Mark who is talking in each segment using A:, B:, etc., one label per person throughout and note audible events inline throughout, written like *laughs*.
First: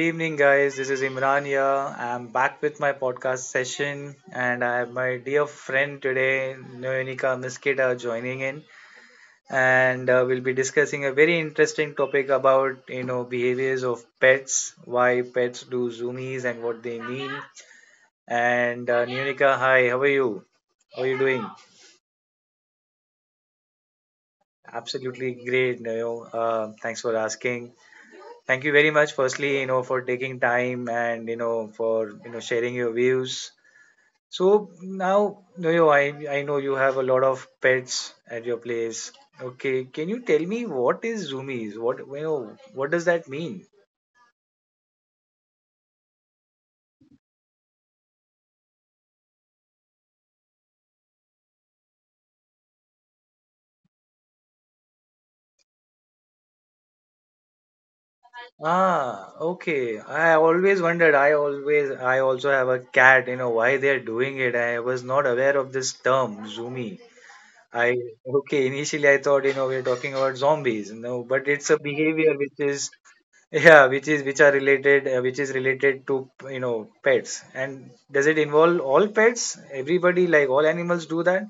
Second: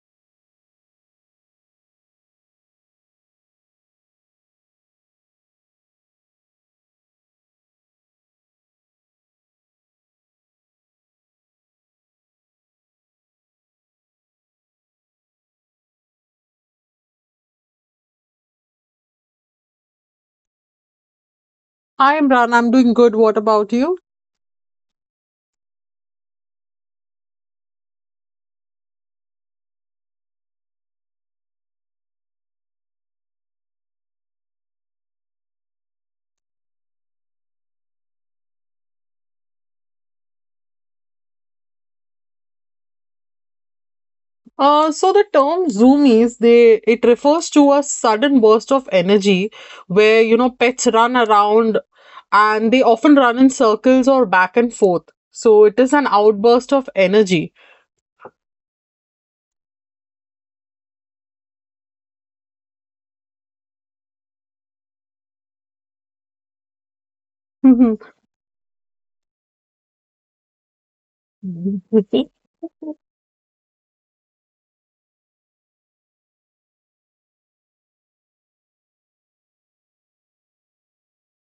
A: evening, guys. This is Imran here. I'm back with my podcast session, and I have my dear friend today, Noenika Miskita, joining in, and we'll be discussing a very interesting topic about behaviors of pets, why pets do zoomies, and what they mean. And Noenika, hi. How are you? How are you doing?
B: Hi Imran, I'm doing good. What about you?
A: Absolutely great, Noyo. Thanks for asking. Thank you very much, firstly, for taking time and for sharing your views. So now, Noyo, I know you have a lot of pets at your place. Okay, can you tell me what is zoomies? What does that mean?
B: So the term zoomies, they it refers to a sudden burst of energy where pets run around and they often run in circles or back and forth. So it is an outburst of energy.
A: Ah, okay. I always wondered. I also have a cat. Why they're doing it. I was not aware of this term, zoomie. I okay. Initially, I thought we're talking about zombies. No, but it's a
B: *laughs*
A: behavior which is yeah which is which are related which is related to pets. And does it involve all pets, everybody, like all animals do that?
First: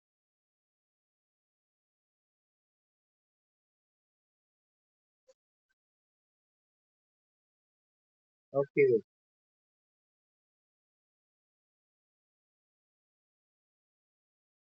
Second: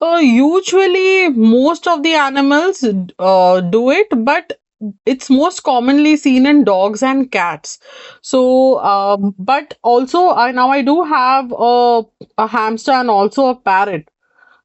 B: Usually, most of the animals do it, but it's most commonly seen in dogs and cats. So,
A: Okay.
B: um, but also, I now I do have a hamster and also a parrot.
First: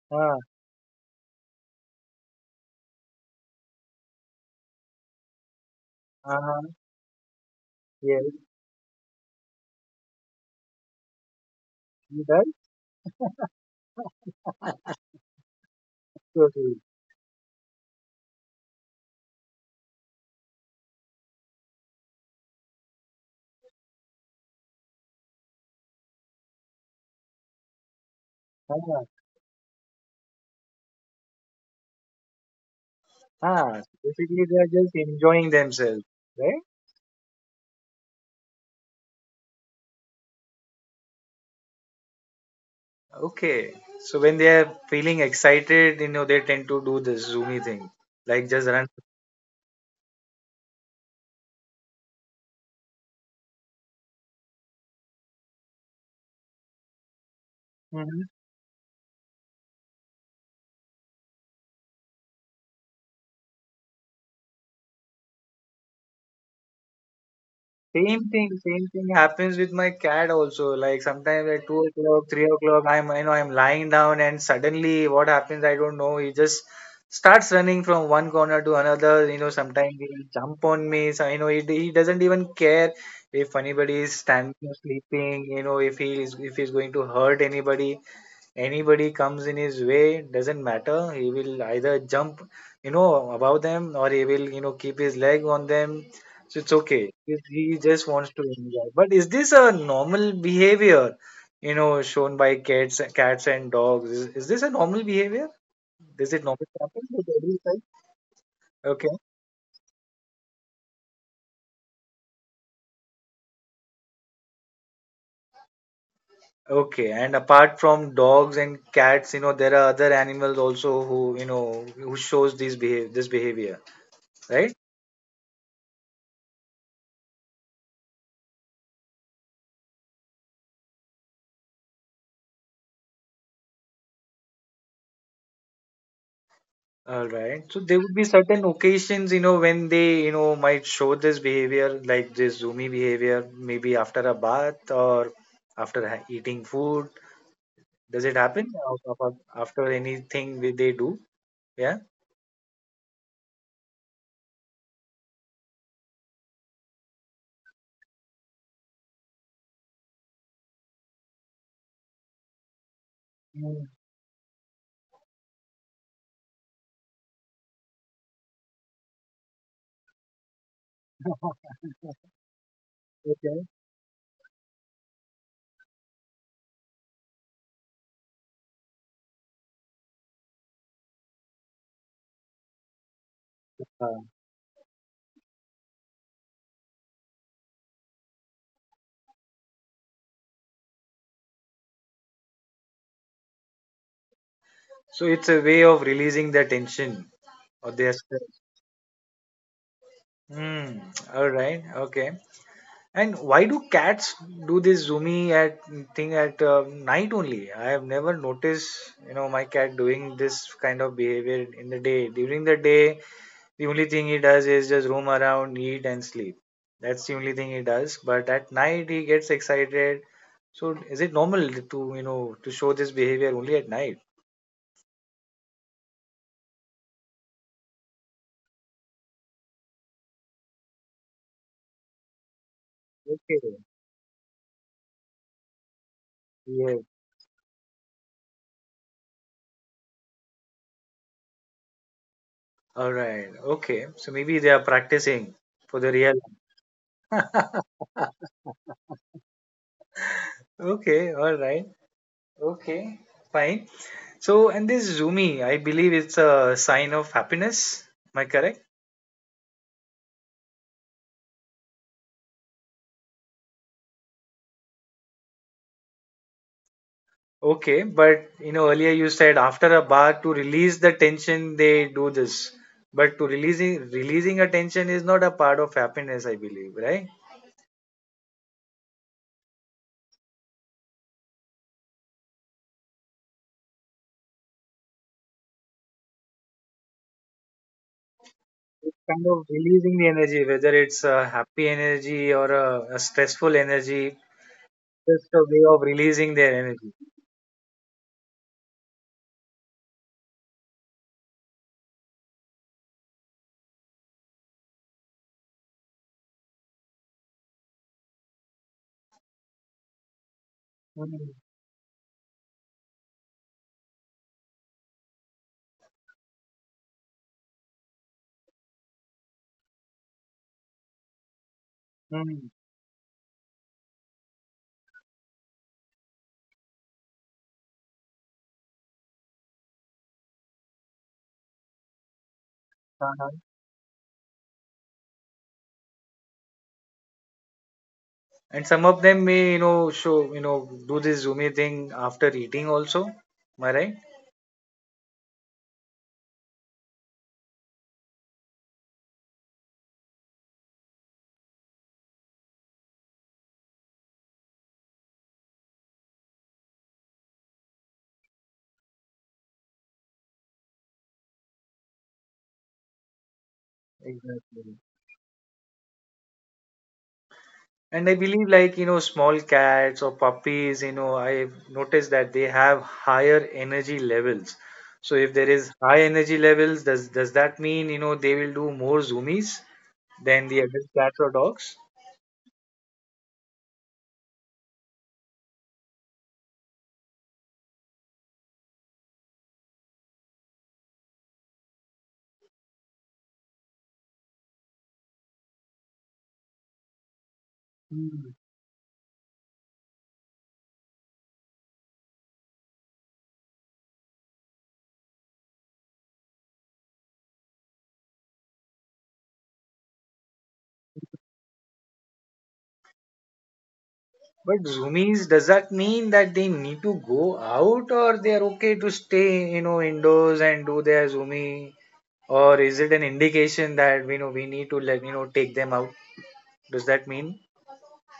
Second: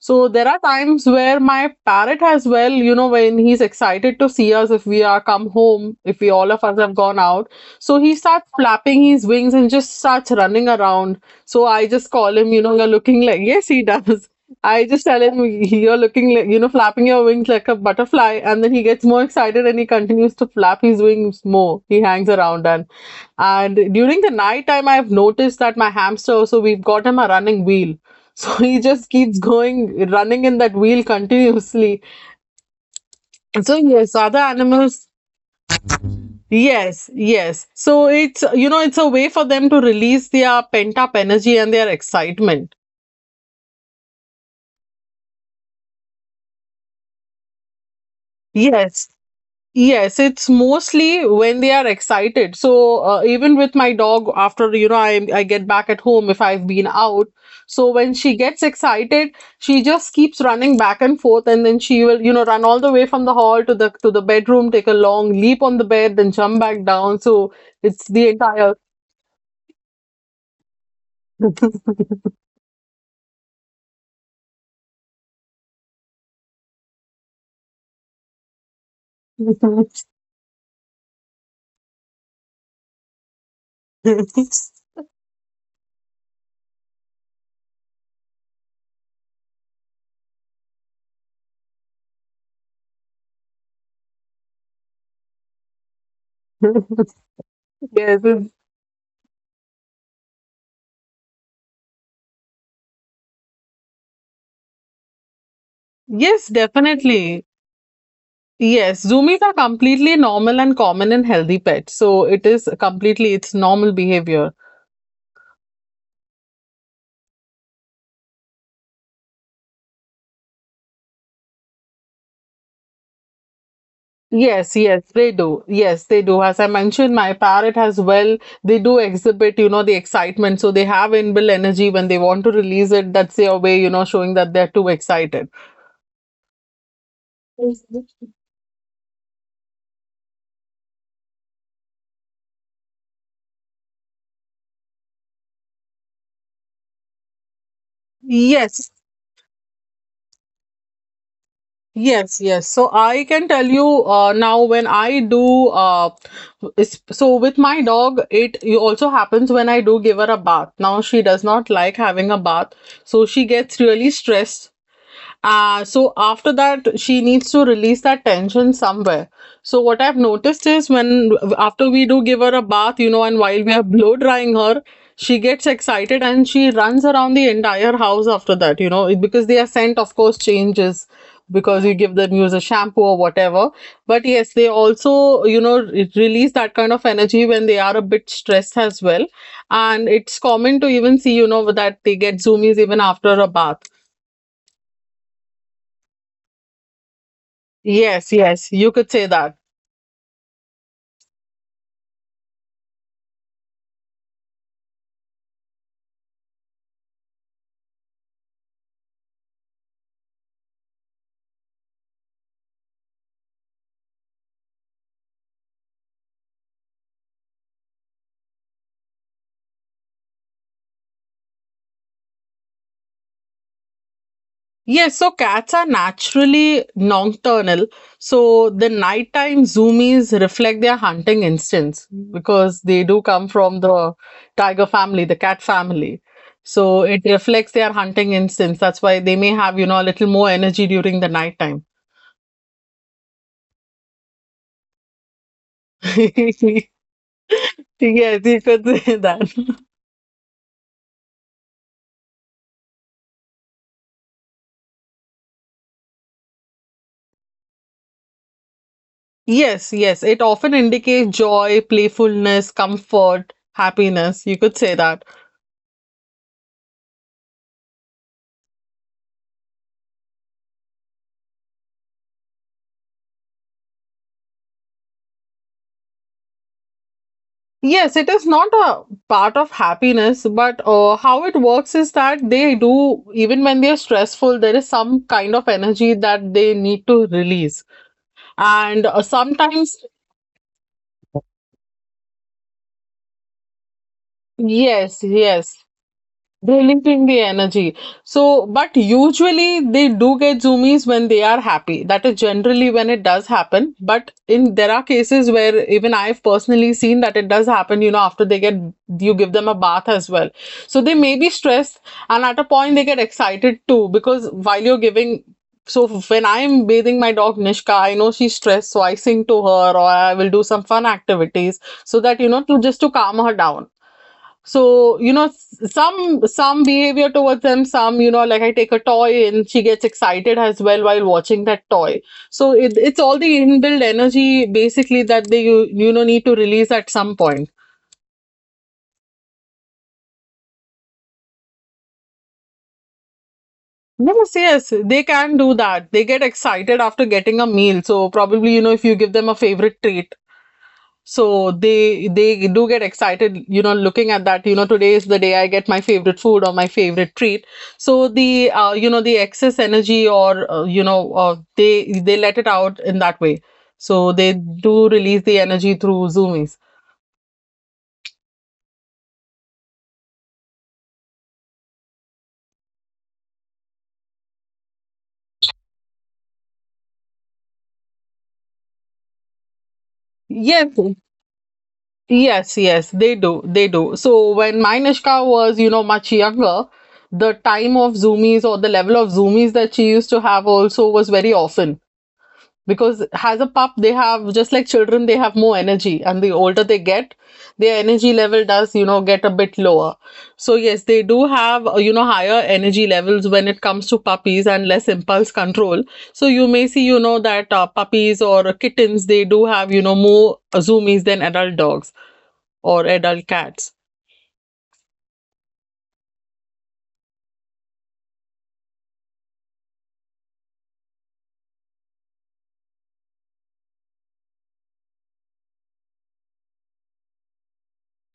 B: So
A: Ah.
B: there are times where my parrot as well, you know, when he's excited to see us, if we are come home, if we all of
A: Uh-huh.
B: us have gone out. So he
A: Yes,
B: starts flapping his wings and just starts running around. So I just
A: you
B: call him,
A: done?
B: you know, you're looking like, yes, he does. *laughs* I just tell him, you're looking like, you know,
A: Totally.
B: flapping your wings like a butterfly. And then he gets more excited and he continues to flap his wings more. He hangs around, and during the night time, I've noticed that my hamster also, we've got him a running wheel. So *laughs* he
A: Ah,
B: just keeps going, running in that wheel continuously. So,
A: ah.
B: yes, other
A: Basically, they are just
B: animals.
A: enjoying themselves, right?
B: Yes, yes. So it's, you know, it's a way for them to release their pent up energy and their excitement.
A: Okay, so when they are feeling excited, they tend to do the zoomy thing, like just run.
B: Yes. Yes, it's mostly when they are excited. So even with my dog, after you know, I get back at home if I've been out. So when she gets excited, she just keeps running back and forth, and then she will you know run all the way from the hall to the bedroom, take a long leap on the bed, then jump back down. So it's the
A: Same thing,
B: entire.
A: same thing happens with my cat also. Like sometimes at 2 o'clock, 3 o'clock, I'm you know I'm lying down and suddenly what happens I don't know. He just starts running from one corner to another. Sometimes
B: *laughs*
A: he will jump on me. So he, doesn't even care if anybody is standing
B: Yes,
A: or sleeping. If he is, if he's going to hurt anybody. Anybody comes in his way, doesn't matter. He will either jump, you know, above them, or he will, you know, keep his leg on them. So it's okay. He just wants
B: it's-
A: to enjoy. But is this a normal behavior, you know, shown by cats, cats and dogs? Is this a normal behavior? Is
B: yes,
A: it normal to happen with
B: definitely.
A: every type?
B: Yes,
A: Okay.
B: zoomies are completely normal and common in healthy pets. So it is completely its normal behavior.
A: Okay, and apart from dogs and cats, you know, there are other animals also who, you know, who shows these behave this behavior,
B: Yes,
A: right?
B: yes, they do. Yes, they do. As I mentioned, my parrot as well, they do exhibit, you know, the excitement. So they have inbuilt energy when they want to release it. That's their way, you know, showing that they're too excited.
A: All right. So there would be certain occasions, you know, when they, you know, might show this behavior, like this zoomy behavior, maybe after a bath or after eating food. Does it happen
B: Yes.
A: After anything they do? Yeah.
B: Yes, yes. So I can tell you now when I do so with my dog, it also happens when I do give her a bath. Now she does not like having a bath, so she gets
A: Mm.
B: really stressed so after that, she needs to release that tension somewhere. So what I've noticed is when
A: *laughs*
B: after we do give her a bath, you know, and while
A: Okay.
B: we are blow drying her, she gets excited and she runs around the entire house after that, you know, because their scent, of course, changes because you give them use a shampoo or whatever.
A: Uh,
B: But yes, they also, you know, release that kind of energy when they are a bit stressed as well. And it's common to even see, you know, that they get zoomies even after a bath.
A: so it's a way of releasing their tension or their
B: Yes,
A: stress.
B: yes, you could say that.
A: Mm. All right. Okay. And why do cats do this zoomy at thing at night only? I have never noticed, you know, my cat doing this kind of behavior in the day. During the day, the only thing he does is just roam around, eat, and sleep. That's the only thing he does. But at night, he gets excited. So, is it normal to, you know, to show this behavior only at night?
B: Yes, so cats are naturally nocturnal. So the nighttime zoomies reflect their hunting instincts because they do come
A: Okay.
B: from the tiger family, the cat family.
A: Yes.
B: So it reflects their hunting instincts. That's why they may have, you know, a little more energy during the nighttime.
A: All right. Okay. So maybe they are practicing for the real.
B: *laughs*
A: *laughs*
B: Yes, you could *laughs* say that.
A: Okay. All right. Okay, fine. So, and this Zoomy, I believe it's a sign of happiness. Am I correct?
B: Yes, yes. It often indicates joy, playfulness, comfort, happiness. You could say that.
A: Okay, but you know, earlier you said after a bath to release the tension, they do this. But to releasing a tension is not a part of happiness, I believe, right?
B: Yes, it is not a part of happiness, but how it works is that they do, even when they are stressful, there is some kind of energy that they need to release. And
A: It's
B: uh,
A: kind of
B: sometimes,
A: releasing the energy, whether it's a happy energy or a stressful energy,
B: yes,
A: just a
B: yes.
A: way of releasing their energy.
B: Releasing the energy. So, but usually they do get zoomies when they are happy. That is generally when it does happen. But in there are cases where even I've personally seen that it does happen, you know, after they get you give them a bath as well. So they may be stressed and at a point they get excited too because while you're giving so when I'm bathing my dog Nishka, I know she's stressed, so I sing to her or I will do some fun activities so that you
A: Mm-hmm.
B: know to just to calm her down. So, you know, some some behavior towards them, some, you know, like I take a toy and she gets excited as well while watching that toy. So it's all the inbuilt energy basically that you know need to release at some point.
A: And some of them may, you know, show, you know, do this zoomy thing after eating also. Am I right?
B: Yes, yes, they can do that. They get excited after getting a meal. So probably, you know, if you give them a favorite treat, so they do get excited, you know, looking at that, you know, today is the day I get my favorite food or my favorite treat. So the you know the excess energy, or you know, they let it out in that way. So they
A: Exactly.
B: do release the energy through zoomies.
A: And I believe, like, you know, small cats or puppies, you know, I've noticed that they have higher energy levels. So if there is high energy levels, does that mean, you know, they will do more zoomies than the
B: Yes,
A: adult cats or dogs?
B: yes, yes, they do, they do. So when my Nishka was you know much younger, the time of zoomies or the level of zoomies that she used to have also was very often, because as a pup they have, just like children, they have more energy, and the older they get, their energy
A: Hmm.
B: level does you know get a bit lower. So yes, they do have you know higher energy levels when it comes to puppies and less impulse control. So you may see you know that puppies or kittens, they do have you know more zoomies than adult dogs or adult cats.
A: But zoomies, does that mean that they need to go out, or they are okay to stay, you know, indoors and do their zoomie? Or is it an indication that we know we need to like take them out? Does that mean?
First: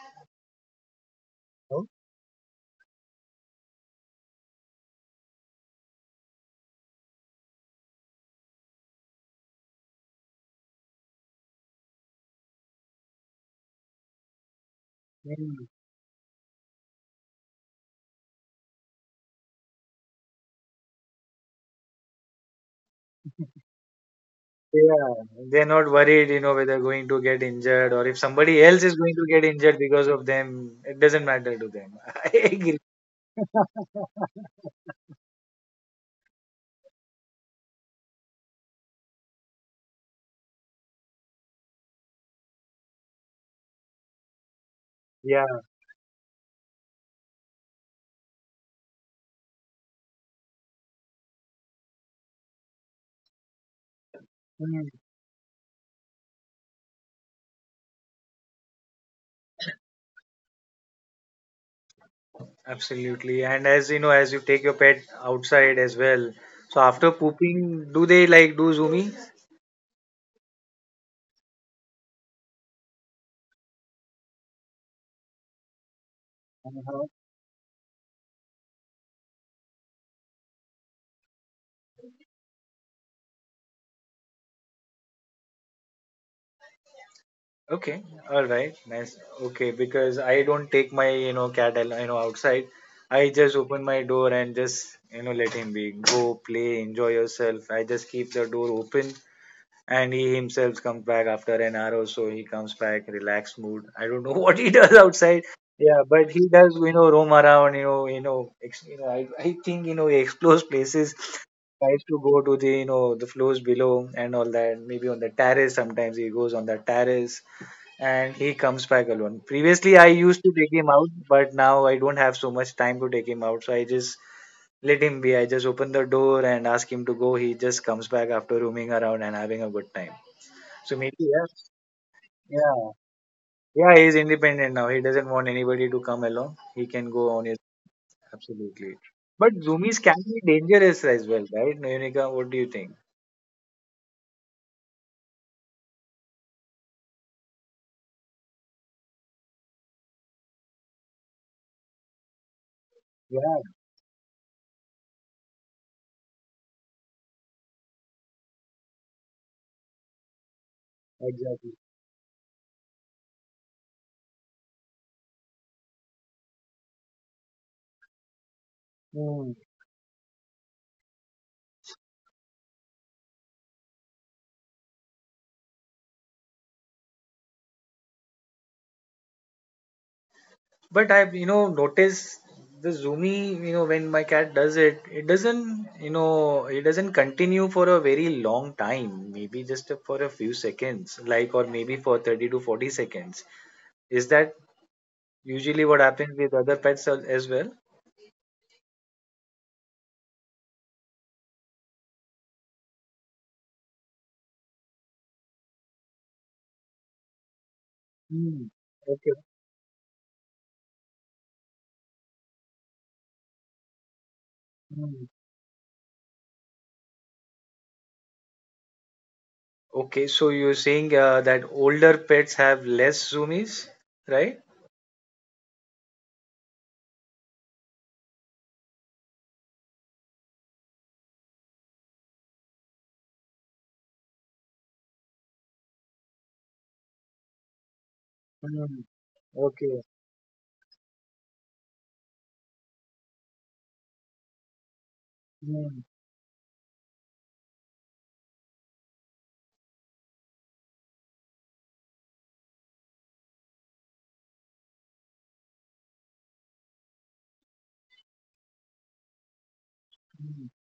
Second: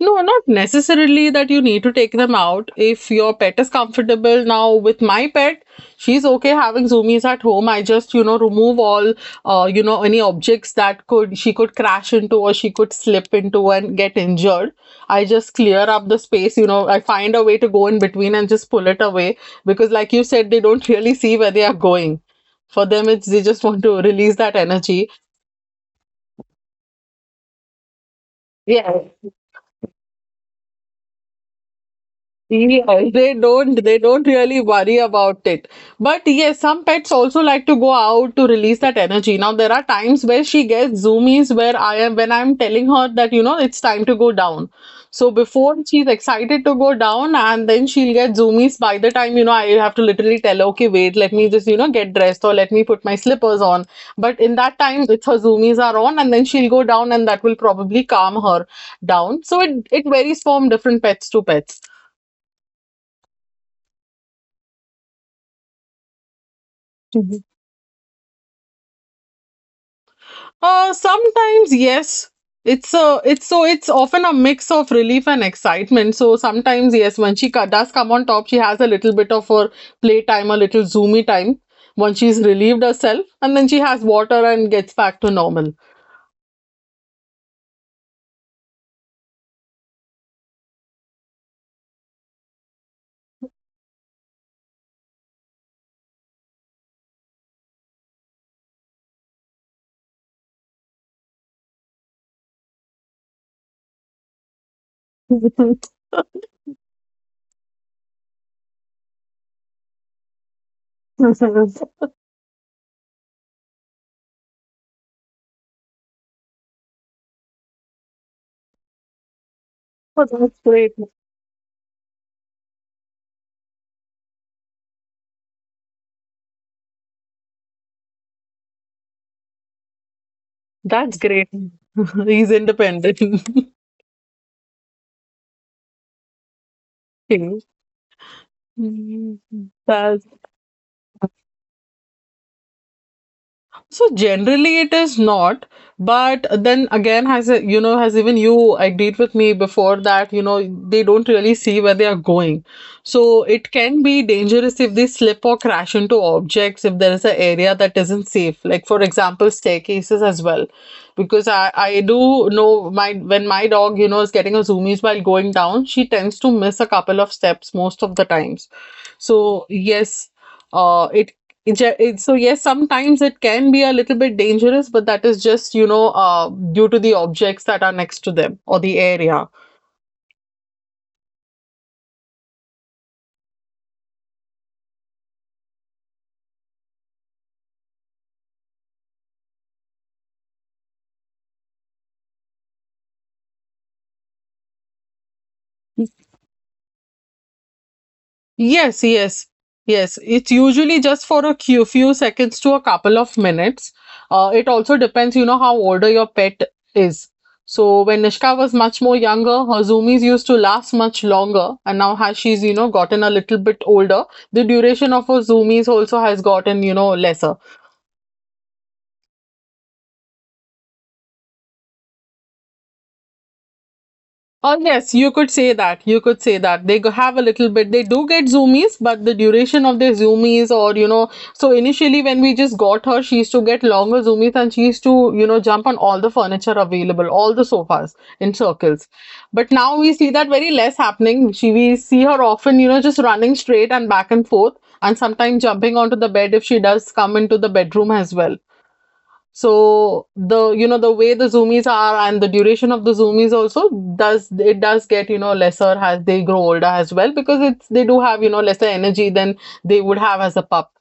B: No, not necessarily that you need
A: No?
B: to take them out. If your pet is comfortable, now with my pet, she's okay having zoomies at home. I just, you know, remove all, you know, any objects that could she could crash into or she could slip into and get injured. I just
A: Mm.
B: clear up the space, you know, I find a way to go in between and just pull it away, because, like you said, they don't really see where they are going. For them, it's they just want to release that energy.
A: Yeah, they're not worried, you know, whether they're going to get injured or if somebody else is
B: Yeah.
A: going to get injured because of them, it doesn't matter to them. *laughs* I agree.
B: Yeah, *laughs* they don't really worry about it. But yes, some pets also like to go out to release that energy. Now there are times where she gets zoomies where I am when I'm telling her that you know it's time to go down. So
A: Yeah.
B: before she's excited to go down and then she'll get zoomies by the time you know I have to literally tell her, okay, wait, let me just you know get dressed or let me put my slippers on. But in that
A: Mm.
B: time, it's her zoomies are on, and then she'll go down and that will probably calm her down. So it varies from different pets to pets.
A: Absolutely. And as you know, as you take your pet outside as well, so after pooping, do they like do zoomies?
B: Sometimes yes. It's so it's often a mix of relief and excitement. So sometimes yes, when she does come on top, she has a little bit of her playtime, a little zoomy time, once she's relieved herself, and then she has water and gets back to normal.
A: Okay, all right, nice. Okay, because I don't take my cat outside. I just open my door and just let him be, go play, enjoy yourself. I just keep the door open and he himself comes back after an hour or so. He comes back relaxed mood. I don't know *laughs* what he does outside.
B: *laughs*
A: Yeah, but he does roam around. I think he explores places, tries to go to the the floors below and all that. Maybe on the terrace, sometimes he goes on the terrace and he comes back alone. Previously, I
B: So
A: used to
B: that's-
A: take him out, but now I don't have so much time to take him out, so I just let him be. I just open the door and ask him to go. He just comes back after roaming around and having a good time. So maybe yes,
B: that *laughs* he's
A: yeah,
B: independent. *laughs*
A: yeah, he's independent now. He doesn't want anybody to come along. He can go on his absolutely.
B: You
A: But zoomies can
B: know.
A: be dangerous as well, right? Nonika, what do you think?
B: So generally it is not, but then again, you know, has even you agreed with me before that, you know, they don't really see where they are going. So
A: Yeah,
B: it can be dangerous if they slip or crash into objects if there is an area that isn't safe. Like for example, staircases as well. Because I,
A: exactly.
B: I do know my when my dog, you know, is getting a zoomies while going down, she tends to miss a couple of steps most of the times. So yes, it So yes, sometimes it can be a little bit dangerous, but that is just, you know, due to the objects that are next to them or the area.
A: But I've, you know, noticed the zoomy, you know, when my cat does it, it doesn't, you know, it doesn't continue for a very long time, maybe just for a few seconds, like, or maybe for 30 to 40 seconds. Is that usually what happens with other pets as well?
B: Yes, yes, yes. It's usually just for a few seconds to a couple of minutes. It also depends, you know, how older your pet is. So when Nishka
A: Mm.
B: was much more
A: Okay.
B: younger, her zoomies used to last much longer, and now has she's, you know, gotten a little bit older, the duration of
A: Mm.
B: her zoomies also has gotten, you know, lesser.
A: Okay, so you're saying that older pets have less zoomies, right?
B: Oh, yes, you could say that. You could say that. Have a little bit, they do get zoomies, but the duration of their zoomies, or you know, so initially when we just got her, she used to get longer zoomies and she used to, you know, jump on all the furniture available, all the sofas in circles.
A: Mm.
B: But now
A: Okay.
B: we see that very less happening. She, we see her often, you know, just running straight and back and forth, and sometimes jumping
A: Mm.
B: onto the bed if she does come into the bedroom as well, so the you know the way the zoomies are and the duration of the zoomies also does get, you know, lesser as they grow older as well, because it's they do have, you know, lesser energy than they would have as a pup.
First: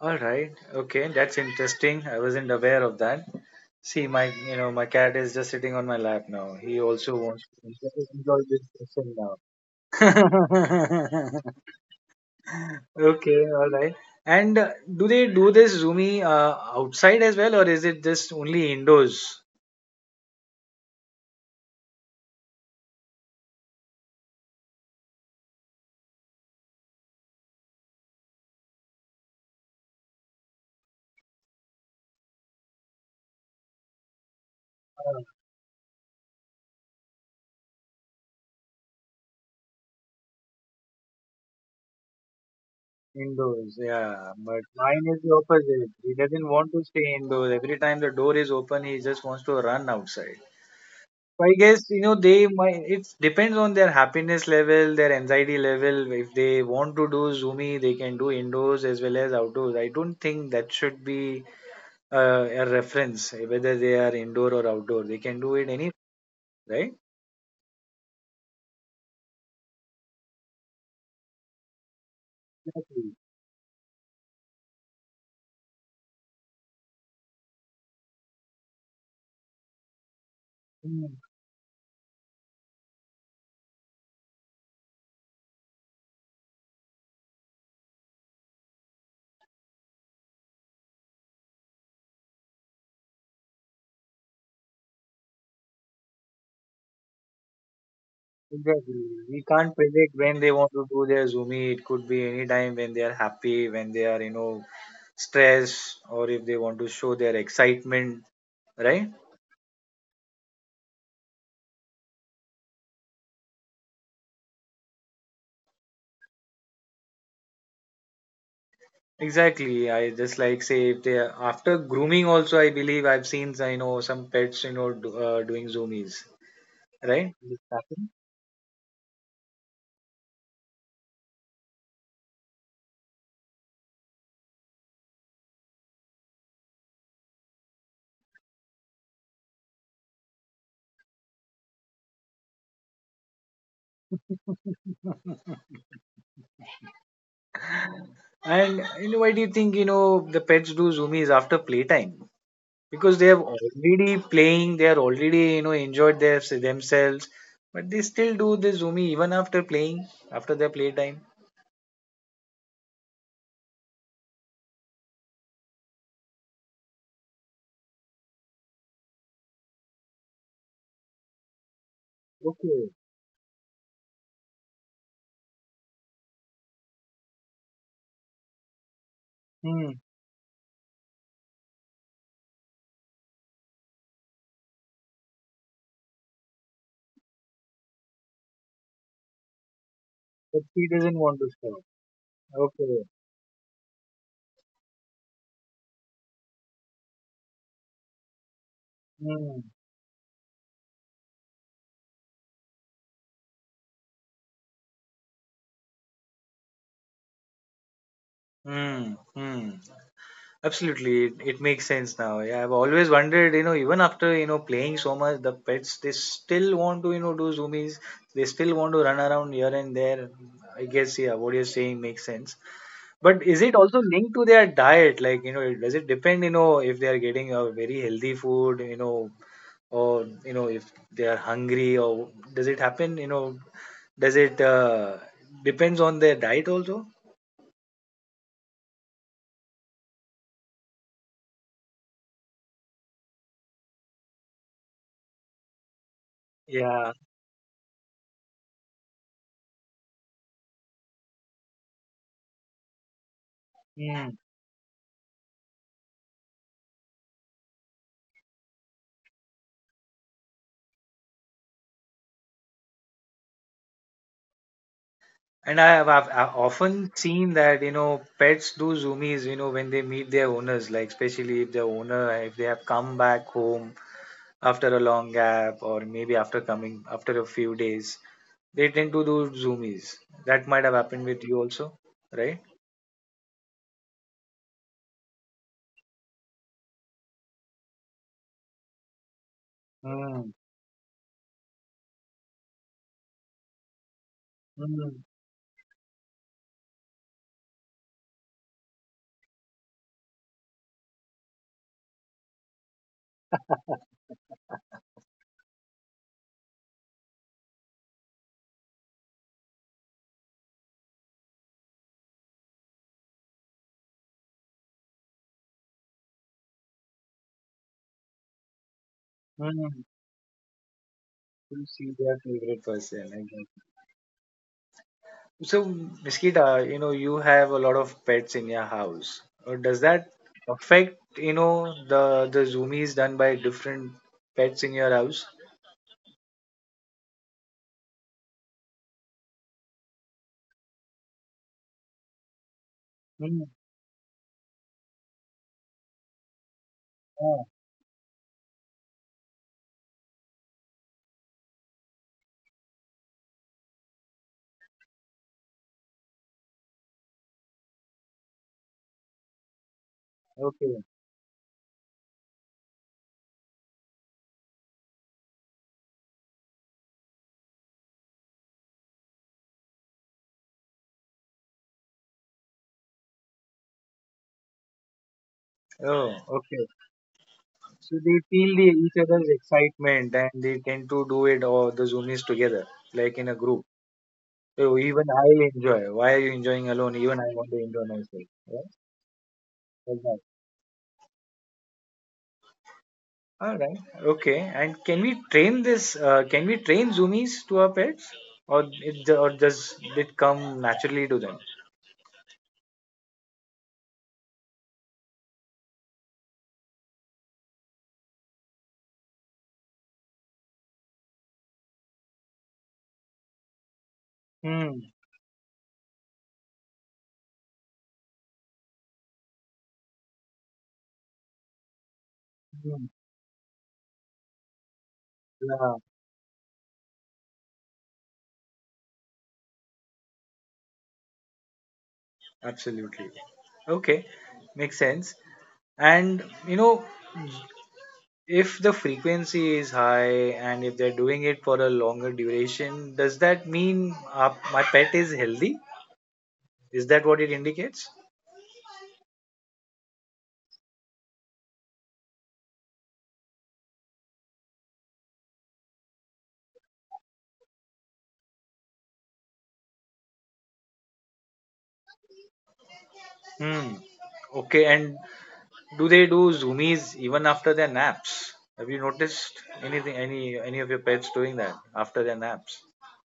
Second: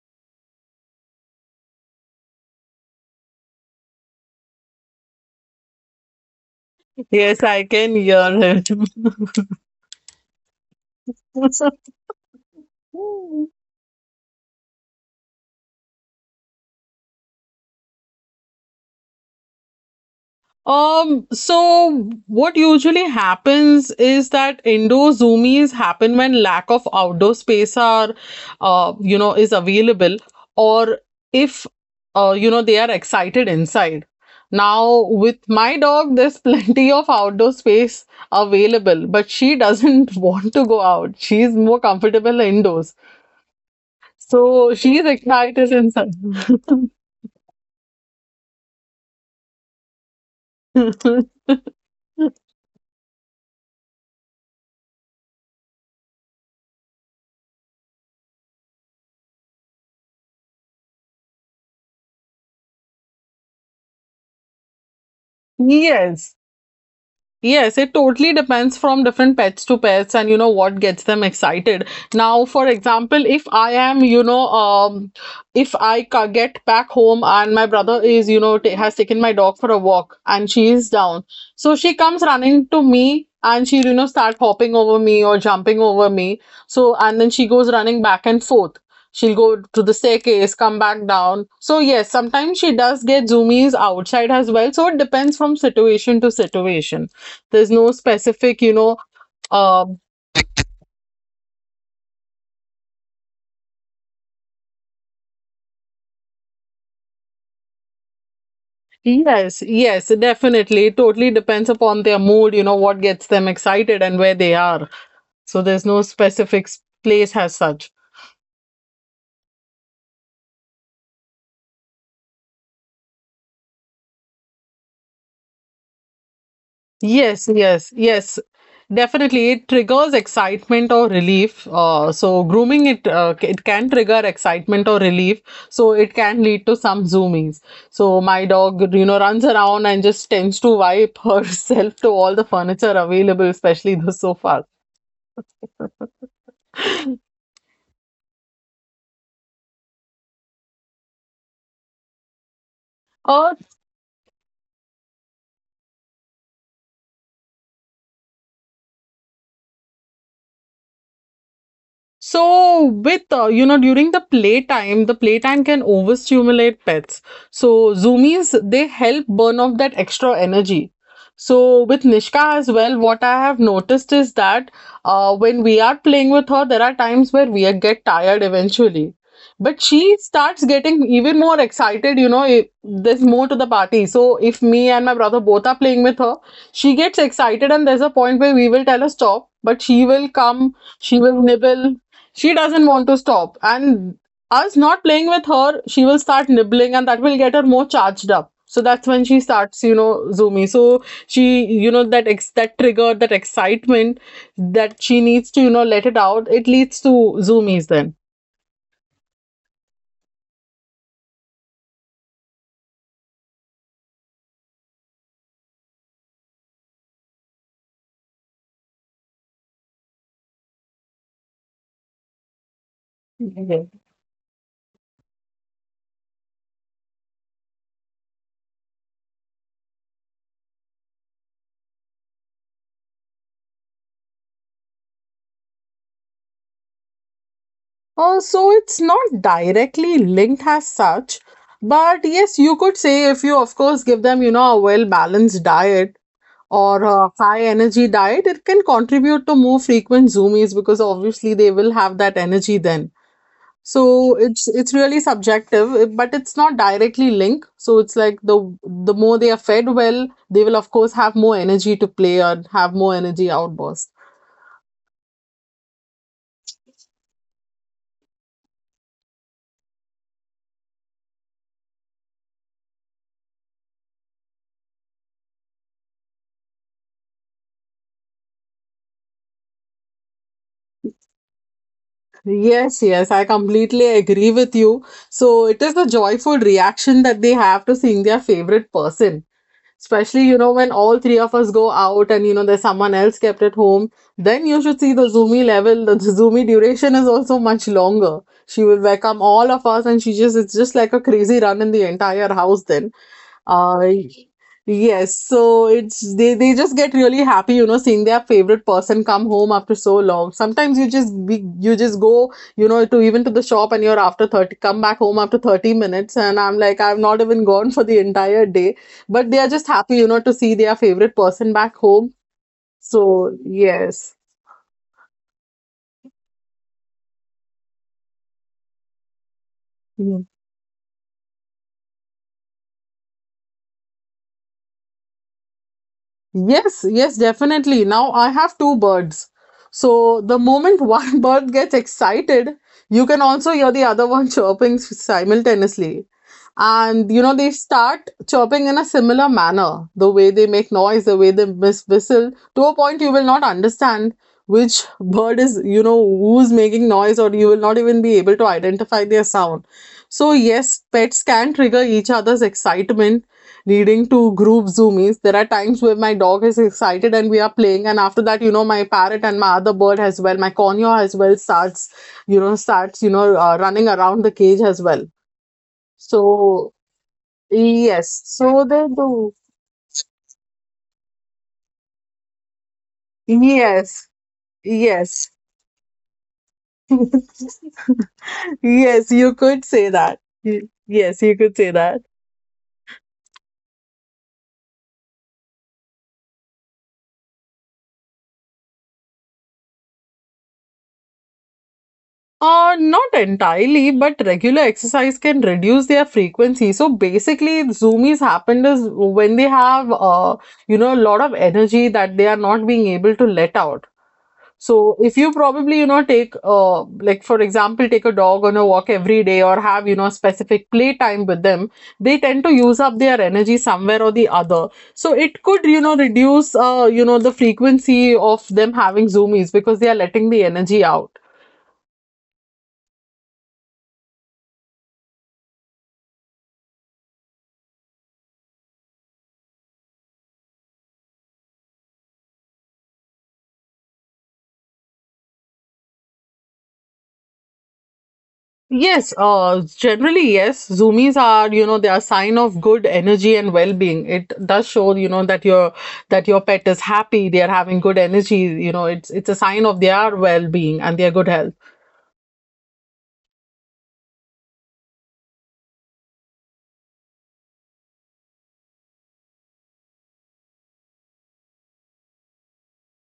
A: All right. Okay, that's interesting. I wasn't aware of that. See, my my cat is just sitting on my lap now. He also
B: Yes,
A: wants
B: I
A: to
B: can hear
A: enjoy
B: him.
A: this session now. *laughs* Okay,
B: *laughs*
A: all right. And do they do this Zoomy outside as well, or is it just only indoors?
B: So what usually happens is that indoor zoomies happen when lack of outdoor space are, you know, is available, or if, you know, they are excited inside. Now,
A: Uh,
B: with my dog, there's *laughs* plenty of outdoor space available, but she doesn't *laughs* want to go out. She's more comfortable indoors.
A: Indoors, yeah. But
B: So
A: mine
B: she's
A: is the
B: excited
A: opposite.
B: inside.
A: He doesn't want to stay indoors. Every time the door is open, he just wants to run outside. I
B: *laughs*
A: guess they might. It depends on their happiness level, their anxiety level. If they want to do zoomy, they can do indoors as well as outdoors. I don't think that should be a reference whether they are indoor or outdoor. They can do it any
B: Yes.
A: right.
B: Yes, it totally depends from different pets to pets and you know what gets them excited. Now, for
A: Exactly.
B: example, if I am, you know, if get back home and my brother is, you know, ta has taken my dog for a walk and she is
A: Mm,
B: down. So she comes running to me and she, you know, start hopping over me or jumping over me. So, and then she goes running back and forth. She'll go to the staircase, come back down. So, yes, sometimes she does get zoomies outside as well. So, it depends from situation to situation. There's no specific, you know,
A: exactly. We can't
B: um,
A: predict when they want to do their zoomy. It could be any time when they are happy, when they are stressed, or if they want to show their excitement. Right.
B: yes, yes, definitely. It totally depends upon their mood, you know, what gets them excited and where they are. So there's no specific place as such.
A: Exactly. I just like say if they after grooming also I believe I've seen I know some pets do, doing zoomies, right? *laughs*
B: Yes,
A: This
B: yes,
A: happened.
B: yes. Definitely, it triggers excitement or relief. So grooming it can trigger excitement or relief. So it can lead to some zoomies. So my dog, you know, runs around and just tends to wipe *laughs* herself to all the furniture available, especially the sofas.
A: And you know, why do you think the pets do zoomies after playtime? Because they have
B: Uh,
A: already playing, they are already enjoyed their themselves, but they still do the zoomie even after playing, after their playtime.
B: So with you know, during the playtime can overstimulate pets. So, zoomies they help burn off that extra energy. So, with Nishka as
A: Okay.
B: well, what I have noticed is that when we are playing with her, there are times where we get tired eventually. But
A: Hmm.
B: she starts getting even more excited, you know, if there's more to the party. So, if me and my brother both are playing with her, she gets excited, and there's a point where we will tell her stop, but she will
A: But
B: come,
A: she doesn't
B: she
A: want
B: will
A: to stop.
B: nibble, she doesn't
A: Okay.
B: want to stop. And us not playing with her, she will start nibbling and that will get her more charged up. So that's when she
A: Hmm.
B: starts, you know, zoomy. So she, you know, that trigger, that excitement that she needs to, you know, let it out. It leads to zoomies then.
A: Hmm. Hmm. Absolutely, it makes sense now. Yeah, I've always wondered, you know, even after, you know, playing so much, the pets, they still want to, you know, do zoomies. They still want to run around here and there. I guess, yeah, what you're saying makes sense. But is it
B: Mhm.
A: also linked to their diet? Like, you know, does it depend, you know, if they are getting a very healthy food, you know, or, you know, if they are hungry, or does it happen, you know, does it depends on their diet also?
B: So it's not directly linked as such, but yes, you could say if you, of course, give them, you know, a well balanced diet, or
A: Yeah.
B: a high energy diet, it can contribute to more frequent zoomies because obviously they will have that energy then. So it's really subjective, eh, but it's not directly linked. So it's like the more they are fed well, they will of course have more energy to play or have more energy outburst.
A: And I've often seen that, you know, pets do zoomies, you know, when they meet their owners, like especially if their owner, if they have come back home after a long gap, or maybe after coming after a few days, they tend to do zoomies. That might have happened with you also, right?
B: Yes, yes, I completely agree with you. So it is the joyful reaction that they have to seeing their favorite person. Especially, you
A: Mm,
B: know, when all three of us go out and, you know, there's someone else kept at home, then you should see the
A: mm,
B: zoomy level. The *laughs* zoomy duration is also much longer. She will welcome all of us and she just, it's just like a crazy run in the entire house then. Uh, y- yes, so it's they just get really happy, you know, seeing their favorite person come home after so long. Sometimes you just be, you just go, you know, to even to the shop and you're come back home after 30 minutes and I'm like I've not even gone for the entire day, but they are just
A: mm.
B: happy, you know, to see their favorite person
A: You
B: back
A: see
B: home.
A: their favorite person.
B: So, yes.
A: So, Miskita, you know, you have a lot of pets in your house. Does that affect, you know, the zoomies done by different pets in your house?
B: Yes, yes, definitely. Now I have two birds. So the moment *laughs* one bird gets excited, you can
A: Hmm.
B: also hear the other one *laughs* chirping simultaneously. And you know,
A: Ah,
B: they start chirping in a similar manner. The way they make noise, the way they whistle, to a point you will not understand which bird is, you know, who's making noise, or you will not even be able to identify their sound. So, yes,
A: okay.
B: pets can trigger each other's excitement leading to group zoomies. There are times where my dog is excited and we are playing, and after that, you know, my parrot and my other bird as well, my conure as well, starts, you know, running around the cage as well.
A: Oh, okay.
B: So
A: So they
B: yes,
A: feel
B: so
A: the
B: they
A: each other's
B: do.
A: excitement and they tend to do it or the zoomies together, like in a group.
B: Yes,
A: So even I
B: yes,
A: enjoy. Why are you enjoying alone? Even I
B: *laughs*
A: want to enjoy myself.
B: yes. You could say
A: Yeah?
B: that. Yes, you could say that.
A: All right. Okay. And can we train this? Can we train zoomies to our pets, or or does it come naturally to them?
B: Not entirely, but regular exercise can reduce their frequency. So basically, zoomies happened is when they have, you know, a lot of energy that they are not being able to let out.
A: Hmm.
B: So if you probably, you know, take, like for example, take a dog on a walk every day or have, you know, specific playtime with them, they tend to use
A: Hmm.
B: up their energy somewhere or the other. So it could,
A: Yeah.
B: you know, reduce, you know, the frequency of them having zoomies because they are letting the energy out.
A: Absolutely. Okay. Makes sense. And you know, if the frequency is high and if they're doing it for a longer duration, does that mean my pet is healthy? Is that what it indicates?
B: Yes, generally, yes. Zoomies are, you know, they are sign of good energy and well-being. It does show, you know, that your pet is happy, they are having good energy, you know, it's a sign of their well-being and their good health.
A: Hmm. Okay. And do they do zoomies even after their naps? Have you noticed anything, any of your pets doing that after their naps?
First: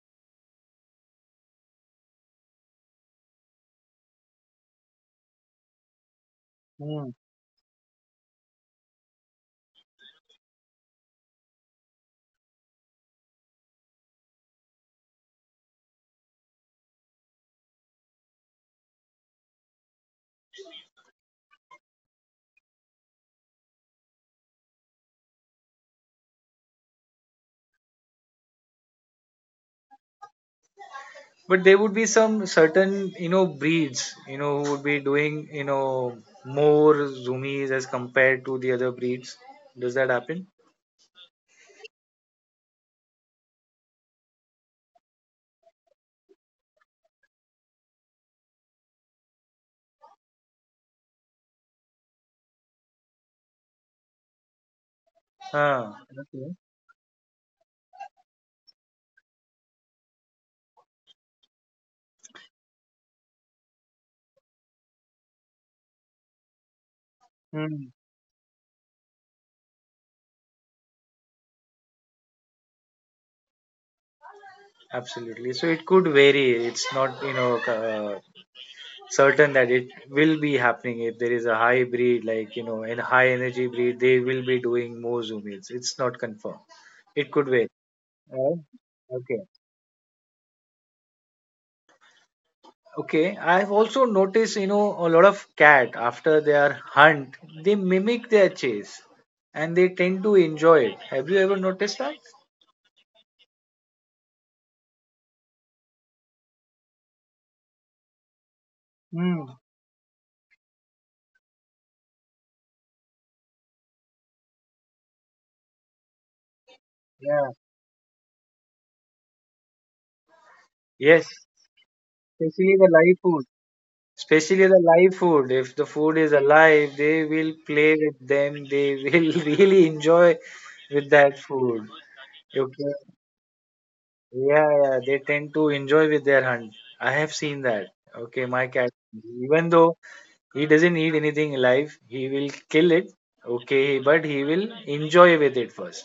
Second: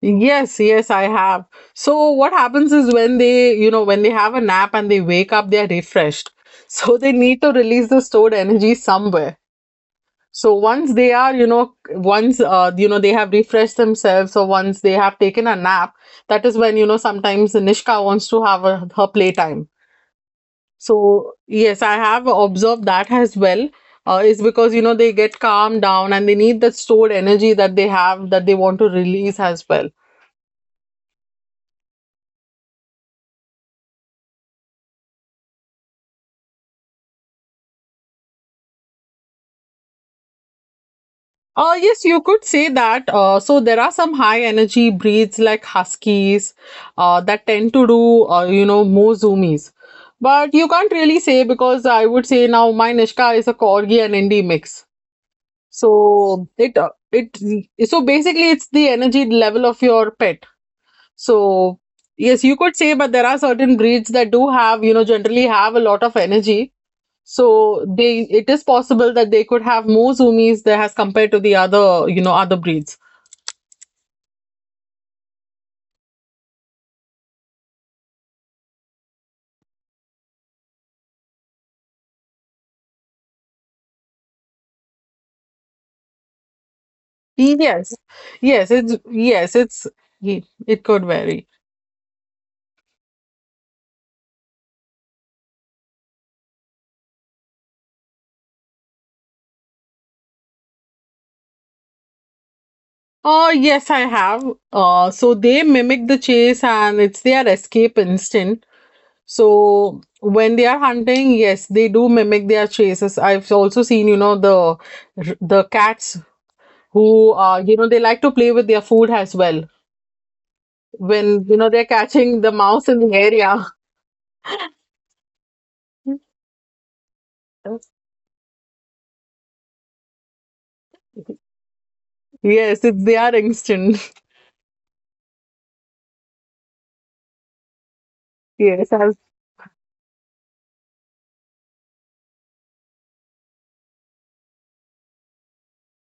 B: Yes, yes, I have. So what happens is when they, you know, when they have a nap and they wake up, they are refreshed. *laughs* So
A: Hmm.
B: they need to release the stored energy somewhere. So once they are, you know, once you know they have refreshed themselves, or once they have taken a nap, that is when you know sometimes Nishka wants to have a, her playtime. So yes, I have observed that as well. Is because you know they get calmed down and they need that stored energy that they have that they want to release as well.
A: But there would be some certain, you know, breeds, you know, who would be doing, you know, more zoomies as compared to the other breeds. Does that happen?
B: Yes, you could say that. So there are some high energy breeds like huskies, that tend to do, you know, more zoomies. But you can't really say because I would say now my Nishka is a corgi and indie mix.
A: Huh.
B: So
A: Okay.
B: it it so basically it's the energy level of your pet. So yes, you could say, but there are certain breeds that do have, you know, generally have a lot of energy, so
A: Hmm.
B: they it is possible that they could have more zoomies there as compared to the other, you know, other breeds.
A: Absolutely. So it could vary. It's not, you know, certain that it will be happening if there is a high breed, like, you know, in high energy breed they will be doing more zoom meals, it's not confirmed, it could wait.
B: Yes.
A: Uh,
B: Yes, it's
A: okay,
B: yes, it's ye- it could vary.
A: okay. I've also noticed, you know, a lot of cat after their hunt they mimic their chase and they tend to enjoy it. Have you ever noticed that?
B: Oh, yes, I have. So they mimic the chase and it's their escape instinct.
A: Hmm.
B: So when they are hunting, yes, they do mimic their chases. I've also seen, you know, the cats who,
A: Yeah.
B: you know, they like to play with their food as well
A: Yes.
B: when you know they're catching the
A: Especially
B: mouse
A: the
B: in the
A: live food.
B: area.
A: Especially the live food. If the food is alive, they will play
B: *laughs*
A: with them. They will *laughs* really enjoy with that food.
B: Yes,
A: Okay.
B: if they are instant. *laughs*
A: Yeah, yeah. They tend to enjoy with their hunt. I have seen that. Okay, my
B: Yeah.
A: cat. Even though he doesn't eat anything alive, he will kill it. Okay, but he will enjoy with it first.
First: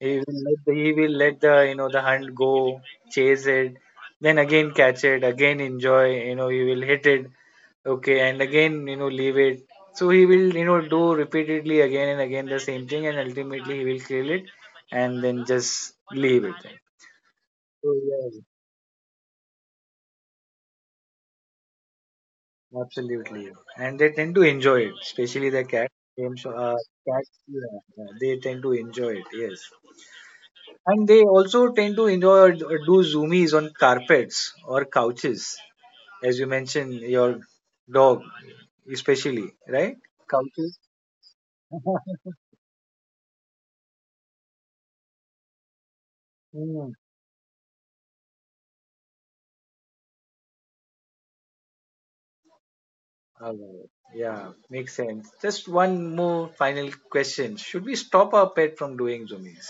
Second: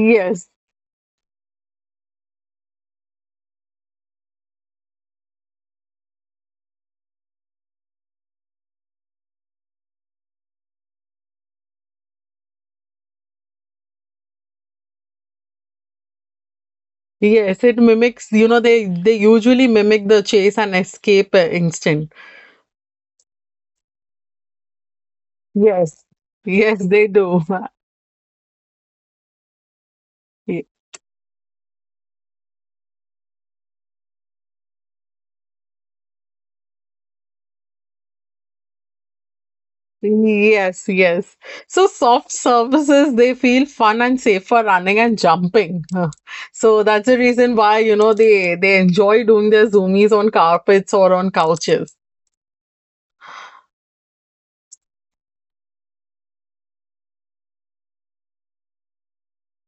A: He will let the, he will let the, you know, the hunt go, chase it, then again catch it, again enjoy. You know he will hit it, okay, and again you know leave it. So he will you know do repeatedly again and again the same thing, and ultimately he will kill it, and then just leave it.
B: Yes, it
A: So
B: mimics,
A: yes,
B: you know, they usually mimic the chase and escape instinct.
A: absolutely, and they tend to enjoy it, especially the cat.
B: Yes.
A: Game show,
B: Yes, they
A: cats,
B: do. *laughs*
A: yeah, yeah, they tend to enjoy it. Yes.
B: Ye-
A: And they also tend to enjoy or do zoomies on carpets or couches, as you mentioned, your dog, especially, right? Couches.
B: Yes, yes. So
A: *laughs*
B: soft surfaces, they feel fun and safe for running and jumping. Huh. So
A: Hmm.
B: that's the reason why, you know, they enjoy doing their zoomies on carpets or on couches.
A: Alright. Yeah, makes sense. Just one more final question. Should we stop our pet from doing zoomies?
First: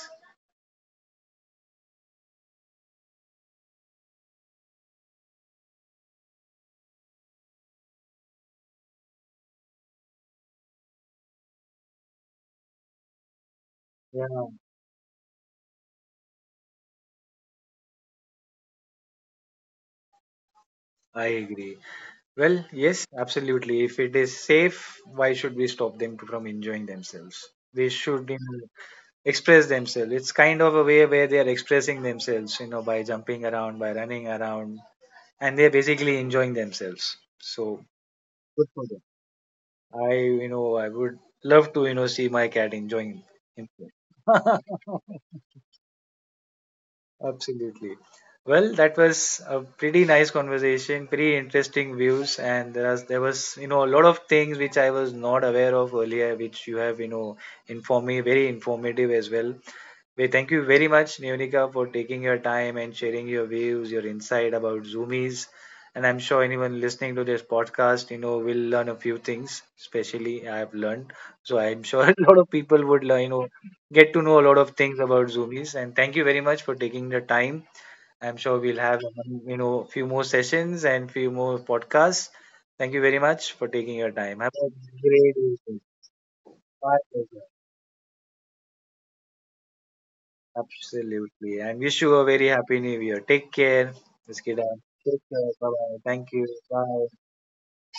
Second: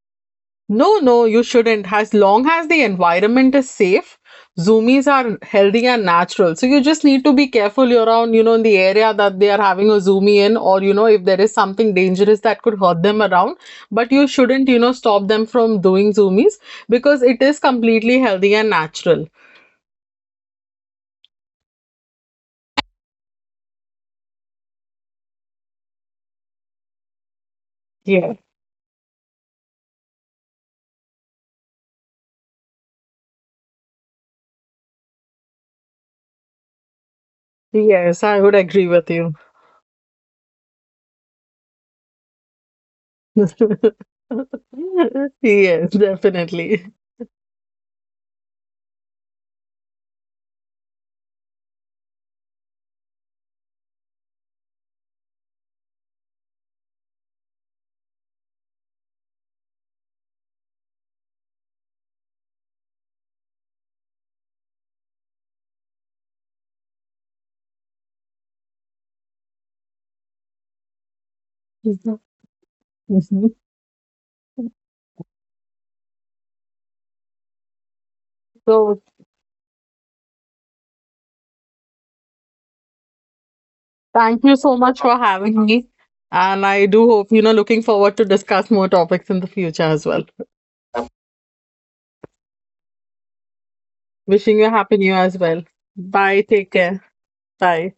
B: No, no, you shouldn't. As long as the environment is safe, zoomies are healthy and natural. So you just need to be careful. You're around, you know, in the area that they are having a zoomie in, or you know, if there is something dangerous that could hurt them around. But you
A: Yeah,
B: shouldn't, you know, stop them from doing zoomies because it is completely healthy and natural.
A: I agree. Well, yes, absolutely. If it is safe, why should we stop them from enjoying themselves? They should,
B: Yes,
A: you know, express themselves. It's kind of a way where they are expressing themselves, you know, by jumping around, by running around, and they're basically enjoying themselves. So
B: yes, I would
A: good
B: agree
A: for them.
B: with you.
A: I, you know, I would love to, you know, see my cat enjoying himself.
B: *laughs* Yes, definitely.
A: *laughs* Absolutely. Well, that was a pretty nice conversation, pretty interesting views, and there was, you know, a lot of things which I was not aware of earlier, which you have, you know, informed me, very informative as well. We thank you very much, Neonika, for taking your time and sharing your views, your insight about Zoomies. And I'm sure anyone listening to this podcast, you know, will learn a few things. Especially, I have learned, so I'm sure *laughs* a
B: *laughs*
A: lot of people would, learn, you know, get to know a lot of things about Zoomies. And thank you very much for taking the time. I'm sure we'll have,
B: So
A: you know, few more sessions and few more podcasts. Thank you very much for taking your time.
B: thank
A: Have
B: you
A: a
B: so much for
A: great
B: having
A: evening.
B: me. And I
A: Bye.
B: do hope, you know, looking forward to discuss more topics in the future as well.
A: Absolutely. And wish you a very happy new year. Take care, Miss
B: Wishing you a
A: Kiran.
B: happy new year
A: Take
B: as
A: care.
B: well.
A: Bye bye. Thank
B: Bye.
A: you.
B: Take care.
A: Bye.
B: Bye.